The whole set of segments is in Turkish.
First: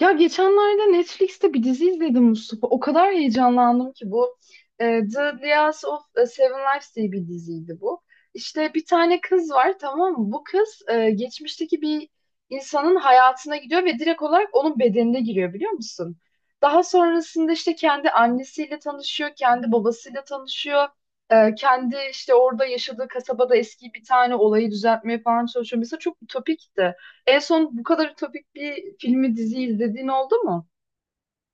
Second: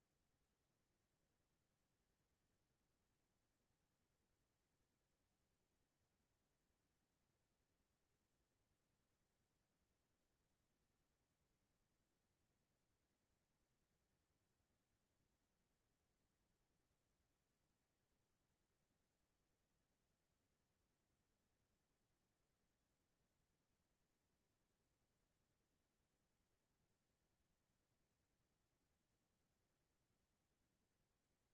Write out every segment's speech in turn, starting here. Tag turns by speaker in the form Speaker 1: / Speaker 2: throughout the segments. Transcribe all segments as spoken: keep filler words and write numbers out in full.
Speaker 1: Ya geçenlerde Netflix'te bir dizi izledim Mustafa. O kadar heyecanlandım ki bu e, The Lias of e, Seven Lives diye bir diziydi bu. İşte bir tane kız var, tamam mı? Bu kız e, geçmişteki bir insanın hayatına gidiyor ve direkt olarak onun bedenine giriyor, biliyor musun? Daha sonrasında işte kendi annesiyle tanışıyor, kendi babasıyla tanışıyor. E, kendi işte orada yaşadığı kasabada eski bir tane olayı düzeltmeye falan çalışıyor. Mesela çok ütopikti. En son bu kadar ütopik bir filmi dizi izlediğin oldu mu?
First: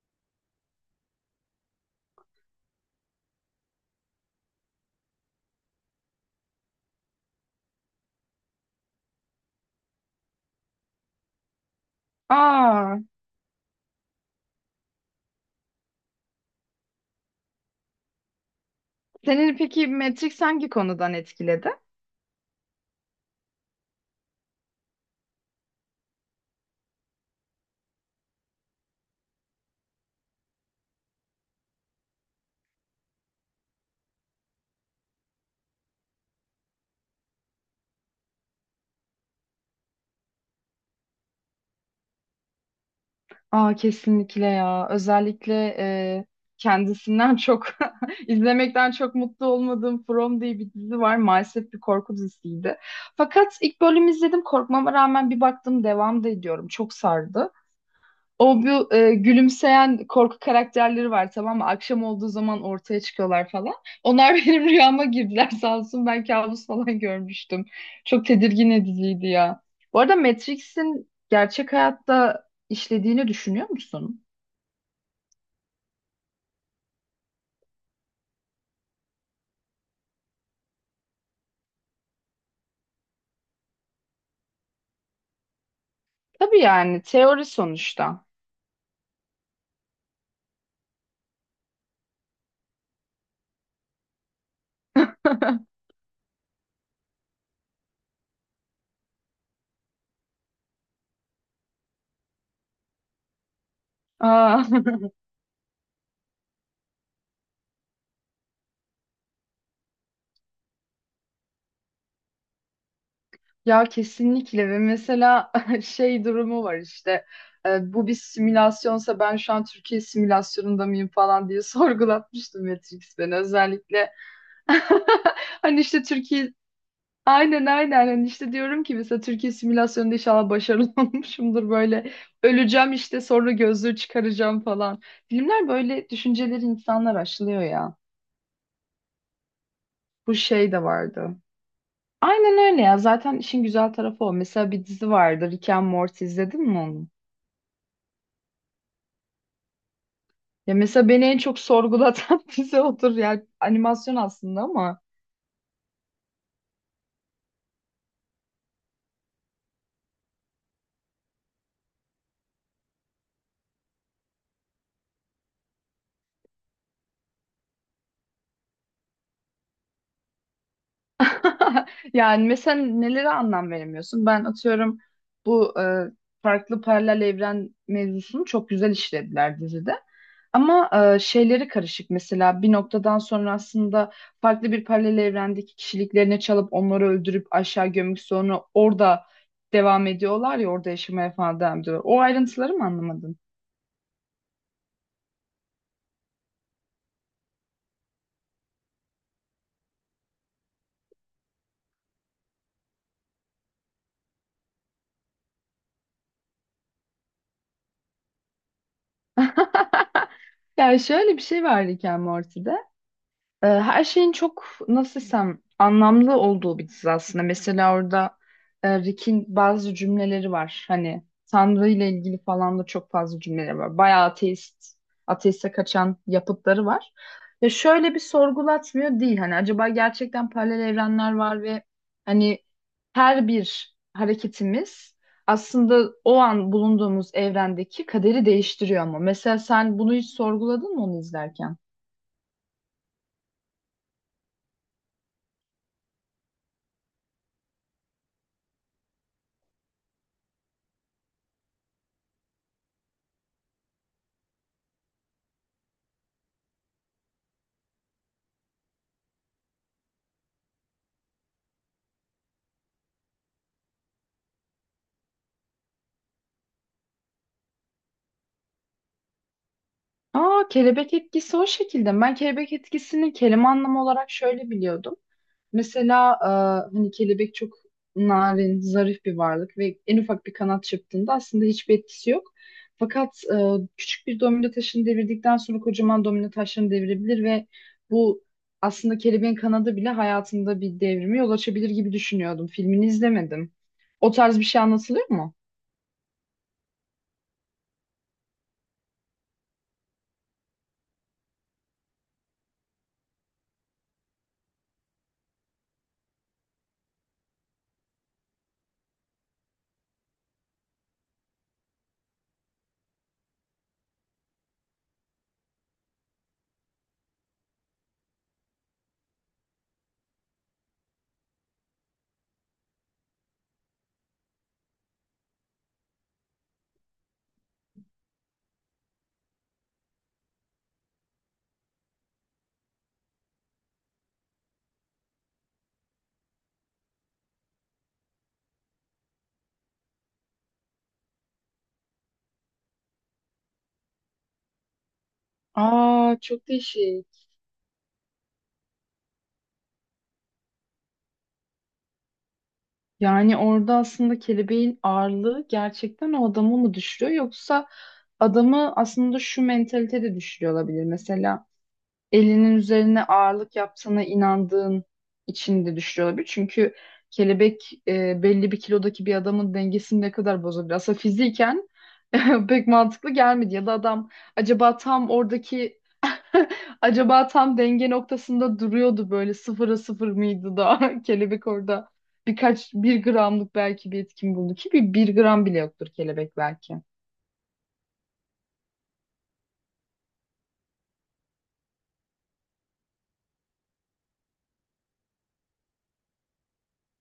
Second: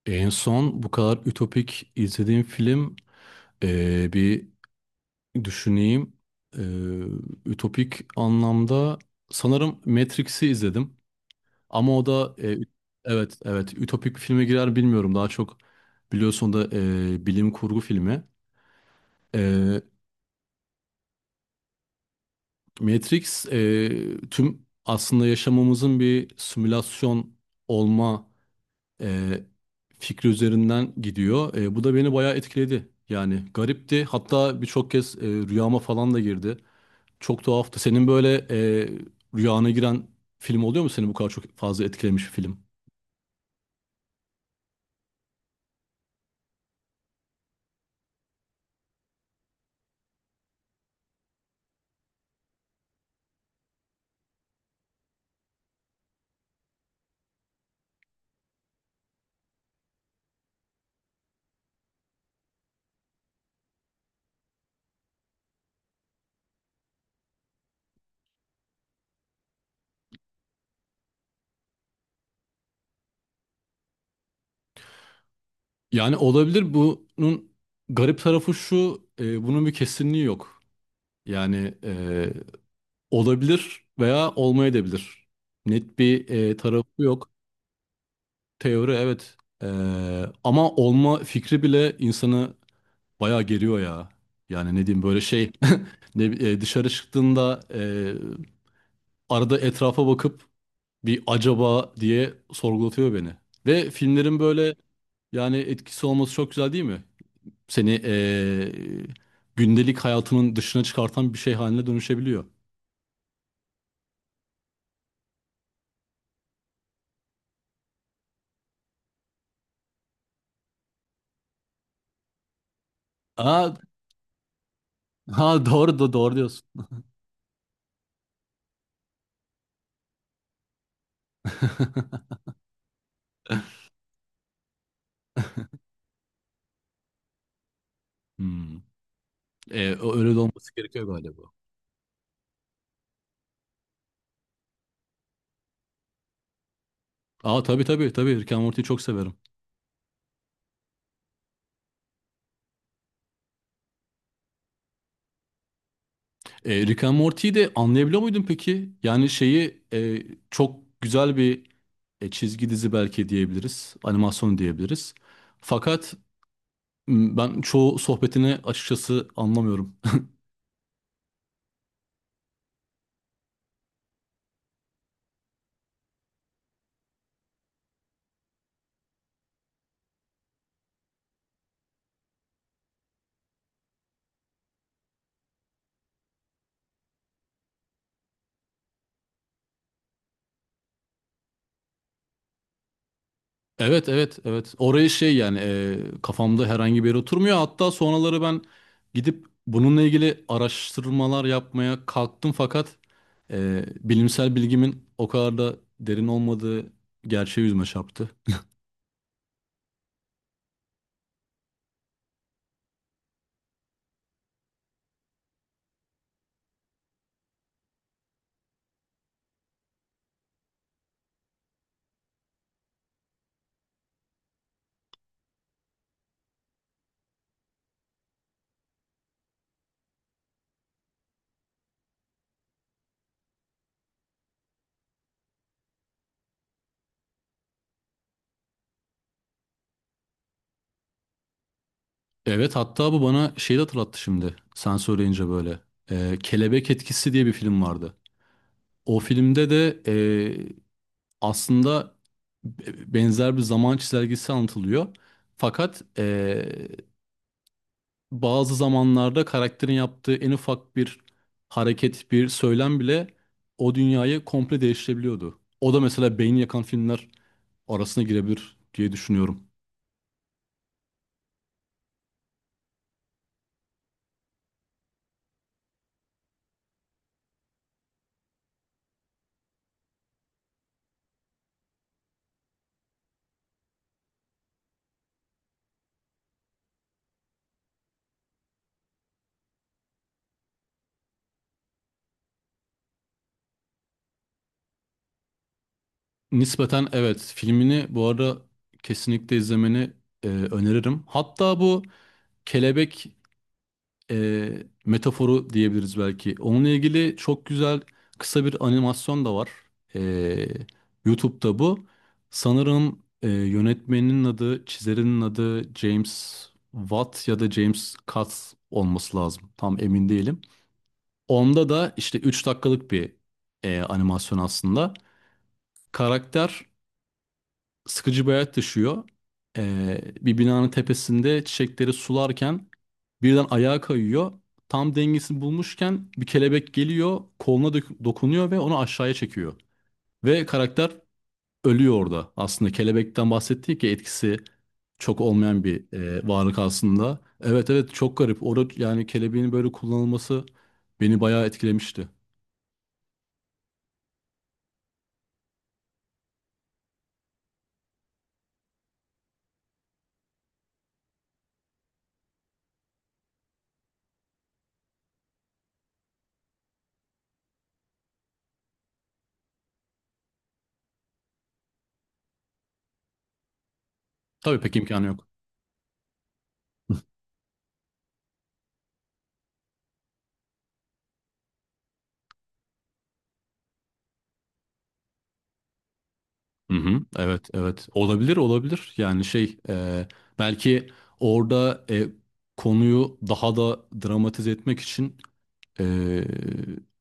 Speaker 2: En son bu kadar ütopik izlediğim film eee, bir düşüneyim. Eee, ütopik anlamda sanırım Matrix'i izledim. Ama o da e, ü-
Speaker 1: Aa,
Speaker 2: evet evet ütopik filme girer bilmiyorum. Daha çok biliyorsun da e, bilim kurgu filmi.
Speaker 1: senin
Speaker 2: Eee,
Speaker 1: peki Matrix hangi konudan etkiledi?
Speaker 2: Matrix e, tüm aslında yaşamımızın bir simülasyon olma e, fikri üzerinden gidiyor. E, bu da beni bayağı etkiledi. Yani garipti. Hatta birçok kez e, rüyama falan da girdi. Çok tuhaftı. Senin böyle e, rüyana giren film oluyor mu? Seni bu kadar çok fazla etkilemiş bir film.
Speaker 1: Aa, kesinlikle ya. Özellikle e, kendisinden çok izlemekten çok mutlu olmadığım From diye bir dizi var. Maalesef bir korku dizisiydi. Fakat ilk bölümü izledim. Korkmama rağmen bir baktım devam da ediyorum. Çok sardı. O bu e, gülümseyen korku karakterleri var, tamam mı? Akşam olduğu zaman ortaya çıkıyorlar falan. Onlar benim rüyama girdiler sağ olsun. Ben kabus falan görmüştüm. Çok tedirgin ediciydi ya. Bu arada Matrix'in gerçek hayatta işlediğini düşünüyor musun?
Speaker 2: Yani olabilir. Bunun garip tarafı şu. E, bunun bir kesinliği yok. Yani e, olabilir veya olmayabilir. Net bir e,
Speaker 1: Tabii
Speaker 2: tarafı
Speaker 1: yani
Speaker 2: yok.
Speaker 1: teori sonuçta.
Speaker 2: Teori evet. E, Ama olma fikri bile insanı bayağı geriyor ya. Yani ne diyeyim böyle şey ne, e, dışarı çıktığında e, arada etrafa bakıp bir acaba diye sorgulatıyor beni. Ve filmlerin
Speaker 1: Aa.
Speaker 2: böyle yani etkisi olması çok güzel değil mi? Seni e, gündelik hayatının dışına çıkartan bir şey haline dönüşebiliyor.
Speaker 1: Ya kesinlikle ve mesela şey durumu var işte, e, bu bir simülasyonsa ben şu an Türkiye simülasyonunda mıyım falan diye sorgulatmıştım Matrix beni
Speaker 2: Aa,
Speaker 1: özellikle.
Speaker 2: ha
Speaker 1: Hani
Speaker 2: doğru
Speaker 1: işte
Speaker 2: da doğru
Speaker 1: Türkiye
Speaker 2: diyorsun.
Speaker 1: aynen aynen hani işte diyorum ki mesela Türkiye simülasyonunda inşallah başarılı olmuşumdur böyle, öleceğim işte sonra gözlüğü çıkaracağım falan. Filmler böyle düşünceleri insanlar aşılıyor ya,
Speaker 2: Hmm. E, Öyle
Speaker 1: bu
Speaker 2: de
Speaker 1: şey
Speaker 2: olması
Speaker 1: de
Speaker 2: gerekiyor
Speaker 1: vardı.
Speaker 2: galiba.
Speaker 1: Aynen öyle ya. Zaten işin güzel tarafı o. Mesela bir dizi vardı. Rick and Morty izledin mi onu?
Speaker 2: Aa, tabii tabii tabii, Rick and Morty'yi çok severim.
Speaker 1: Ya mesela beni en çok sorgulatan dizi odur. Yani animasyon aslında ama.
Speaker 2: E, Rick and Morty'yi de anlayabiliyor muydun peki? Yani şeyi e, çok güzel bir e, çizgi dizi belki diyebiliriz. Animasyon diyebiliriz. Fakat m, ben çoğu sohbetini açıkçası anlamıyorum.
Speaker 1: Yani mesela nelere anlam veremiyorsun? Ben atıyorum bu e, farklı paralel evren mevzusunu çok güzel işlediler dizide. Ama e, şeyleri karışık mesela bir noktadan sonra aslında farklı bir paralel evrendeki kişiliklerini çalıp onları öldürüp aşağı gömüp sonra orada devam ediyorlar ya, orada yaşamaya falan devam ediyorlar. O ayrıntıları mı anlamadın?
Speaker 2: Evet evet evet. Oraya şey yani e, kafamda herhangi bir yere oturmuyor. Hatta sonraları ben gidip bununla ilgili araştırmalar yapmaya kalktım fakat e, bilimsel bilgimin o kadar da derin olmadığı gerçeği yüzüme çarptı.
Speaker 1: Ya şöyle bir şey var Rick and Morty'de. Ee, Her şeyin çok nasıl desem anlamlı olduğu bir dizi aslında. Mesela orada e, Rick'in bazı cümleleri var. Hani Tanrı ile ilgili falan da çok fazla cümleleri var. Bayağı ateist, ateiste kaçan yapıtları var. Ve şöyle bir sorgulatmıyor değil. Hani acaba gerçekten paralel evrenler var ve hani her bir hareketimiz aslında o an bulunduğumuz evrendeki kaderi değiştiriyor ama. Mesela sen bunu hiç sorguladın mı onu izlerken?
Speaker 2: Evet, hatta bu bana şeyi de hatırlattı şimdi. Sen söyleyince böyle. Ee, Kelebek Etkisi diye bir film vardı. O filmde de e, aslında be- benzer bir zaman çizelgesi anlatılıyor. Fakat e, bazı zamanlarda karakterin yaptığı en ufak bir hareket, bir söylem bile o dünyayı komple değiştirebiliyordu. O da mesela beyin yakan filmler arasına girebilir diye düşünüyorum.
Speaker 1: Aa, kelebek etkisi o şekilde. Ben kelebek etkisini kelime anlamı olarak şöyle biliyordum. Mesela e, hani kelebek çok narin, zarif bir varlık ve en ufak bir kanat çırptığında aslında hiçbir etkisi yok. Fakat e, küçük bir domino taşını devirdikten sonra kocaman domino taşlarını devirebilir ve bu aslında kelebeğin kanadı bile hayatında bir devrimi yol açabilir gibi düşünüyordum. Filmini izlemedim. O tarz bir şey anlatılıyor mu?
Speaker 2: Nispeten evet, filmini bu arada kesinlikle izlemeni e, öneririm. Hatta bu kelebek e, metaforu diyebiliriz belki. Onunla ilgili çok güzel kısa bir animasyon da var. E, YouTube'da bu. Sanırım e, yönetmeninin adı, çizerinin adı James Watt ya da James Katz olması lazım. Tam emin değilim. Onda da işte üç dakikalık bir e, animasyon aslında. Karakter sıkıcı bir hayat yaşıyor. Ee, bir binanın tepesinde çiçekleri sularken birden ayağa kayıyor. Tam dengesini bulmuşken bir kelebek geliyor, koluna dök- dokunuyor ve onu aşağıya çekiyor. Ve karakter ölüyor orada. Aslında kelebekten bahsettik ya, etkisi çok olmayan bir
Speaker 1: Aa,
Speaker 2: e,
Speaker 1: çok
Speaker 2: varlık
Speaker 1: değişik.
Speaker 2: aslında. Evet evet, çok garip. Orada yani kelebeğin böyle kullanılması beni bayağı etkilemişti.
Speaker 1: Yani orada aslında kelebeğin ağırlığı gerçekten o adamı mı düşürüyor, yoksa adamı aslında şu mentalite de düşürüyor olabilir. Mesela elinin üzerine ağırlık yaptığına inandığın için de düşürüyor olabilir. Çünkü kelebek e, belli bir kilodaki bir adamın dengesini ne kadar bozabilir. Aslında fiziken pek mantıklı gelmedi, ya da adam
Speaker 2: Tabii pek
Speaker 1: acaba
Speaker 2: imkanı
Speaker 1: tam
Speaker 2: yok.
Speaker 1: oradaki acaba tam denge noktasında duruyordu böyle sıfıra sıfır mıydı da kelebek orada birkaç bir gramlık belki bir etkin buldu ki bir, bir gram bile yoktur kelebek belki.
Speaker 2: Hı hı, evet evet olabilir olabilir yani şey e, belki orada e, konuyu daha da dramatize etmek için e,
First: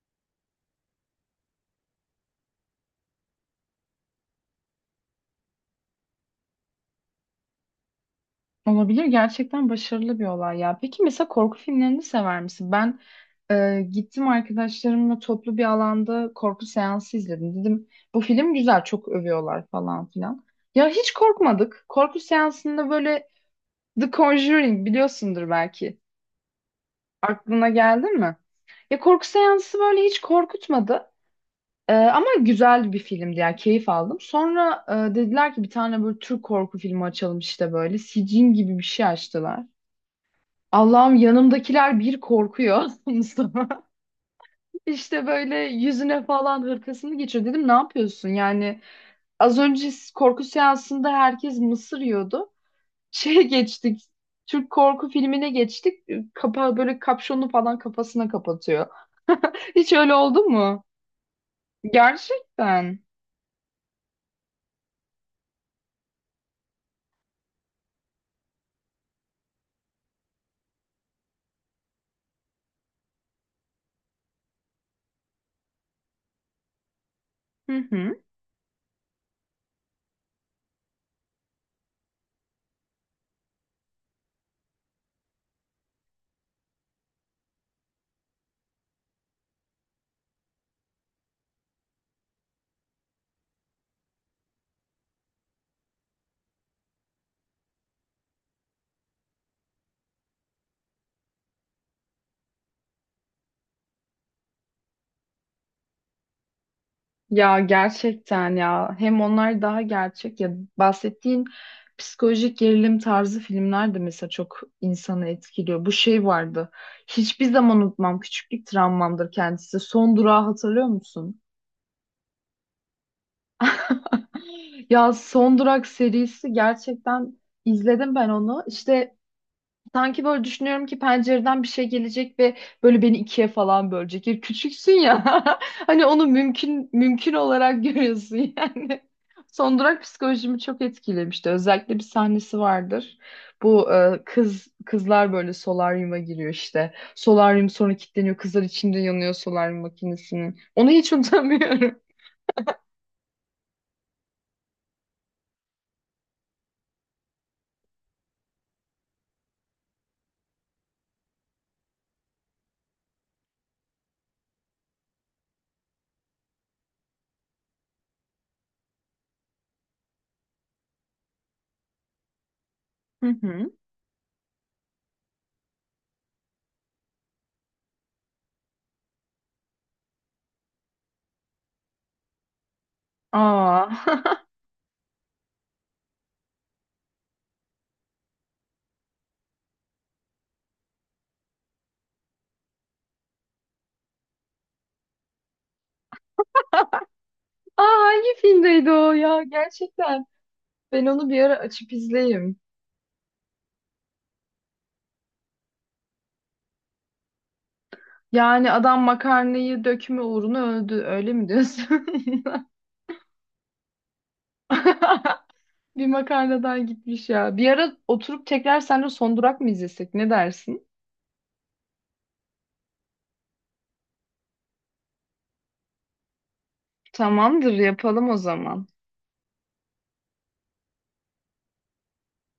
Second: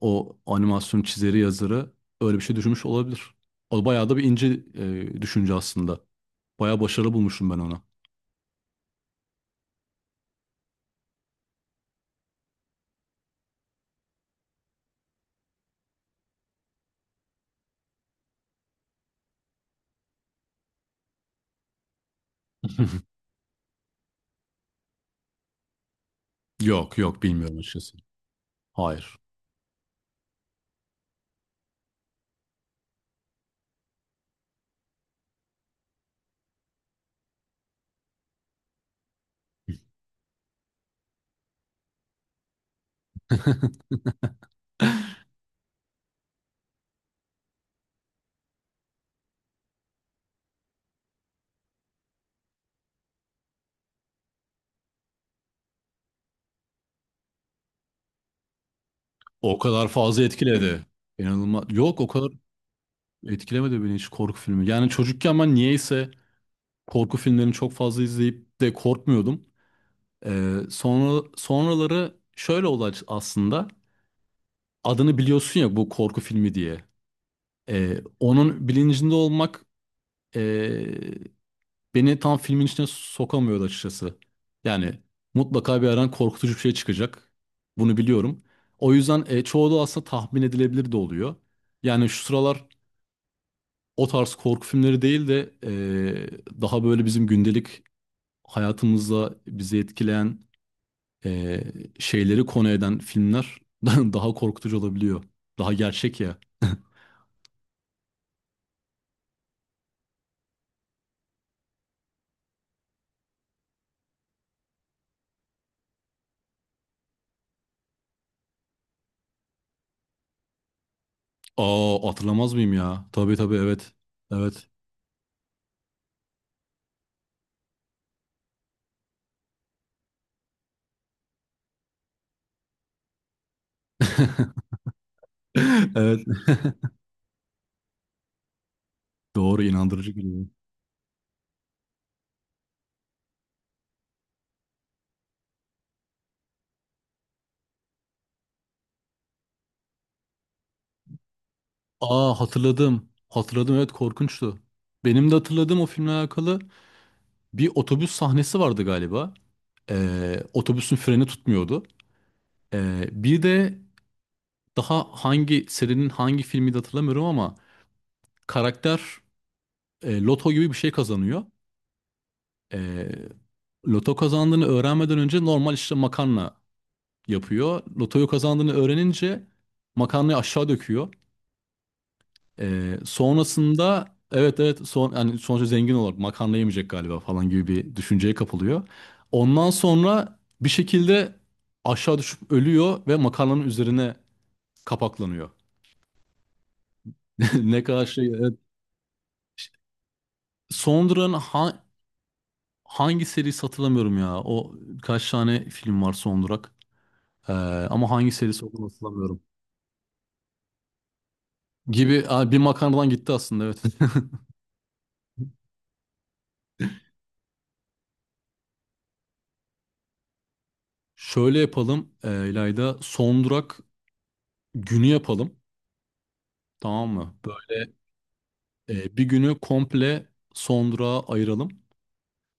Speaker 2: o animasyon çizeri yazarı öyle bir şey düşünmüş olabilir. O bayağı da bir ince e, düşünce aslında. Bayağı başarılı bulmuşum ben ona.
Speaker 1: Olabilir, gerçekten başarılı bir olay ya. Peki mesela korku filmlerini sever misin? Ben e, gittim arkadaşlarımla toplu bir alanda korku seansı izledim. Dedim bu film güzel çok övüyorlar falan filan. Ya hiç korkmadık. Korku seansında böyle The Conjuring biliyorsundur belki.
Speaker 2: Yok yok, bilmiyorum
Speaker 1: Aklına
Speaker 2: açıkçası.
Speaker 1: geldi mi? Ya
Speaker 2: Hayır.
Speaker 1: korku seansı böyle hiç korkutmadı. Ee, ama güzel bir filmdi yani keyif aldım. Sonra e, dediler ki bir tane böyle Türk korku filmi açalım işte böyle. Sicin gibi bir şey açtılar. Allah'ım yanımdakiler bir korkuyor Mustafa. İşte böyle yüzüne falan hırkasını geçiyor. Dedim ne yapıyorsun? Yani az önce korku seansında herkes mısır yiyordu. Şeye geçtik. Türk korku filmine geçtik. Kapağı böyle kapşonu falan kafasına kapatıyor.
Speaker 2: O kadar
Speaker 1: Hiç öyle
Speaker 2: fazla
Speaker 1: oldu mu?
Speaker 2: etkiledi. İnanılmaz. Yok, o kadar
Speaker 1: Gerçekten.
Speaker 2: etkilemedi beni hiç korku filmi. Yani çocukken ben niyeyse korku filmlerini çok fazla izleyip de korkmuyordum. Ee, sonra sonraları şöyle oldu aç- aslında. Adını biliyorsun ya bu korku filmi diye.
Speaker 1: Hı
Speaker 2: Ee,
Speaker 1: hı.
Speaker 2: onun bilincinde olmak ee, beni tam filmin içine sokamıyordu açıkçası. Yani mutlaka bir yerden korkutucu bir şey çıkacak. Bunu biliyorum. O yüzden e, çoğu da aslında tahmin edilebilir de oluyor. Yani şu sıralar o tarz korku filmleri değil de ee, daha böyle bizim gündelik hayatımızda bizi etkileyen e, şeyleri konu eden filmler daha korkutucu olabiliyor. Daha gerçek ya.
Speaker 1: Ya gerçekten ya. Hem onlar daha gerçek ya, bahsettiğin psikolojik gerilim tarzı filmler de mesela çok insanı etkiliyor. Bu şey vardı. Hiçbir zaman unutmam. Küçüklük travmamdır kendisi. Son Durağı hatırlıyor musun?
Speaker 2: Aa, hatırlamaz mıyım ya? Tabii tabii, evet. Evet.
Speaker 1: Ya Son Durak serisi, gerçekten izledim ben onu. İşte sanki böyle düşünüyorum ki pencereden bir şey gelecek ve böyle beni ikiye falan bölecek. Ya küçüksün ya. Hani
Speaker 2: Evet.
Speaker 1: onu mümkün mümkün olarak görüyorsun yani.
Speaker 2: Doğru,
Speaker 1: Son Durak
Speaker 2: inandırıcı geliyor.
Speaker 1: psikolojimi çok etkilemişti. Özellikle bir sahnesi vardır. Bu e, kız kızlar böyle solaryuma giriyor işte. Solaryum sonra kilitleniyor. Kızlar içinde yanıyor solaryum makinesinin. Onu hiç unutamıyorum.
Speaker 2: Aa, hatırladım. Hatırladım, evet, korkunçtu. Benim de hatırladığım o filmle alakalı bir otobüs sahnesi vardı galiba. Ee, otobüsün freni tutmuyordu. Ee, bir de daha hangi serinin hangi filmi de hatırlamıyorum ama karakter e, loto gibi bir şey kazanıyor. E,
Speaker 1: Hı hı.
Speaker 2: Loto kazandığını öğrenmeden önce normal işte makarna yapıyor. Lotoyu kazandığını öğrenince makarnayı aşağı döküyor. E,
Speaker 1: Aa.
Speaker 2: sonrasında evet evet son, yani sonuçta zengin olarak makarna yemeyecek galiba falan gibi bir düşünceye kapılıyor. Ondan sonra bir şekilde aşağı düşüp ölüyor ve makarnanın üzerine kapaklanıyor. Ne
Speaker 1: Aa,
Speaker 2: kadar şey,
Speaker 1: hangi
Speaker 2: evet.
Speaker 1: filmdeydi o ya? Gerçekten. Ben onu
Speaker 2: Sondra'nın
Speaker 1: bir ara
Speaker 2: ha.
Speaker 1: açıp izleyeyim.
Speaker 2: Hangi serisi hatırlamıyorum ya. O, kaç tane film var son durak. Ee, Ama hangi serisi
Speaker 1: Yani
Speaker 2: olduğunu
Speaker 1: adam
Speaker 2: hatırlamıyorum.
Speaker 1: makarnayı dökme uğruna öldü. Öyle mi diyorsun?
Speaker 2: Gibi. Aa, bir makarnadan gitti aslında, evet.
Speaker 1: Bir makarnadan gitmiş ya. Bir ara oturup tekrar seninle Son Durak mı izlesek? Ne dersin?
Speaker 2: Şöyle yapalım e, İlayda. Son durak günü yapalım. Tamam mı?
Speaker 1: Tamamdır,
Speaker 2: Böyle
Speaker 1: yapalım o zaman.
Speaker 2: e, bir günü komple son durağa ayıralım.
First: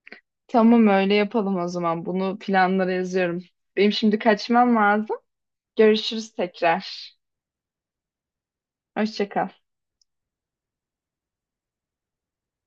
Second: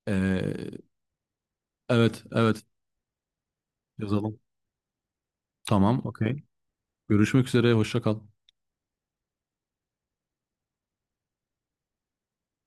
Speaker 2: Ee,
Speaker 1: Tamam öyle yapalım o zaman.
Speaker 2: evet
Speaker 1: Bunu
Speaker 2: evet
Speaker 1: planlara yazıyorum. Benim şimdi
Speaker 2: yazalım.
Speaker 1: kaçmam lazım.
Speaker 2: Tamam
Speaker 1: Görüşürüz
Speaker 2: okey.
Speaker 1: tekrar.
Speaker 2: Görüşmek üzere, hoşça kal.
Speaker 1: Hoşça kal.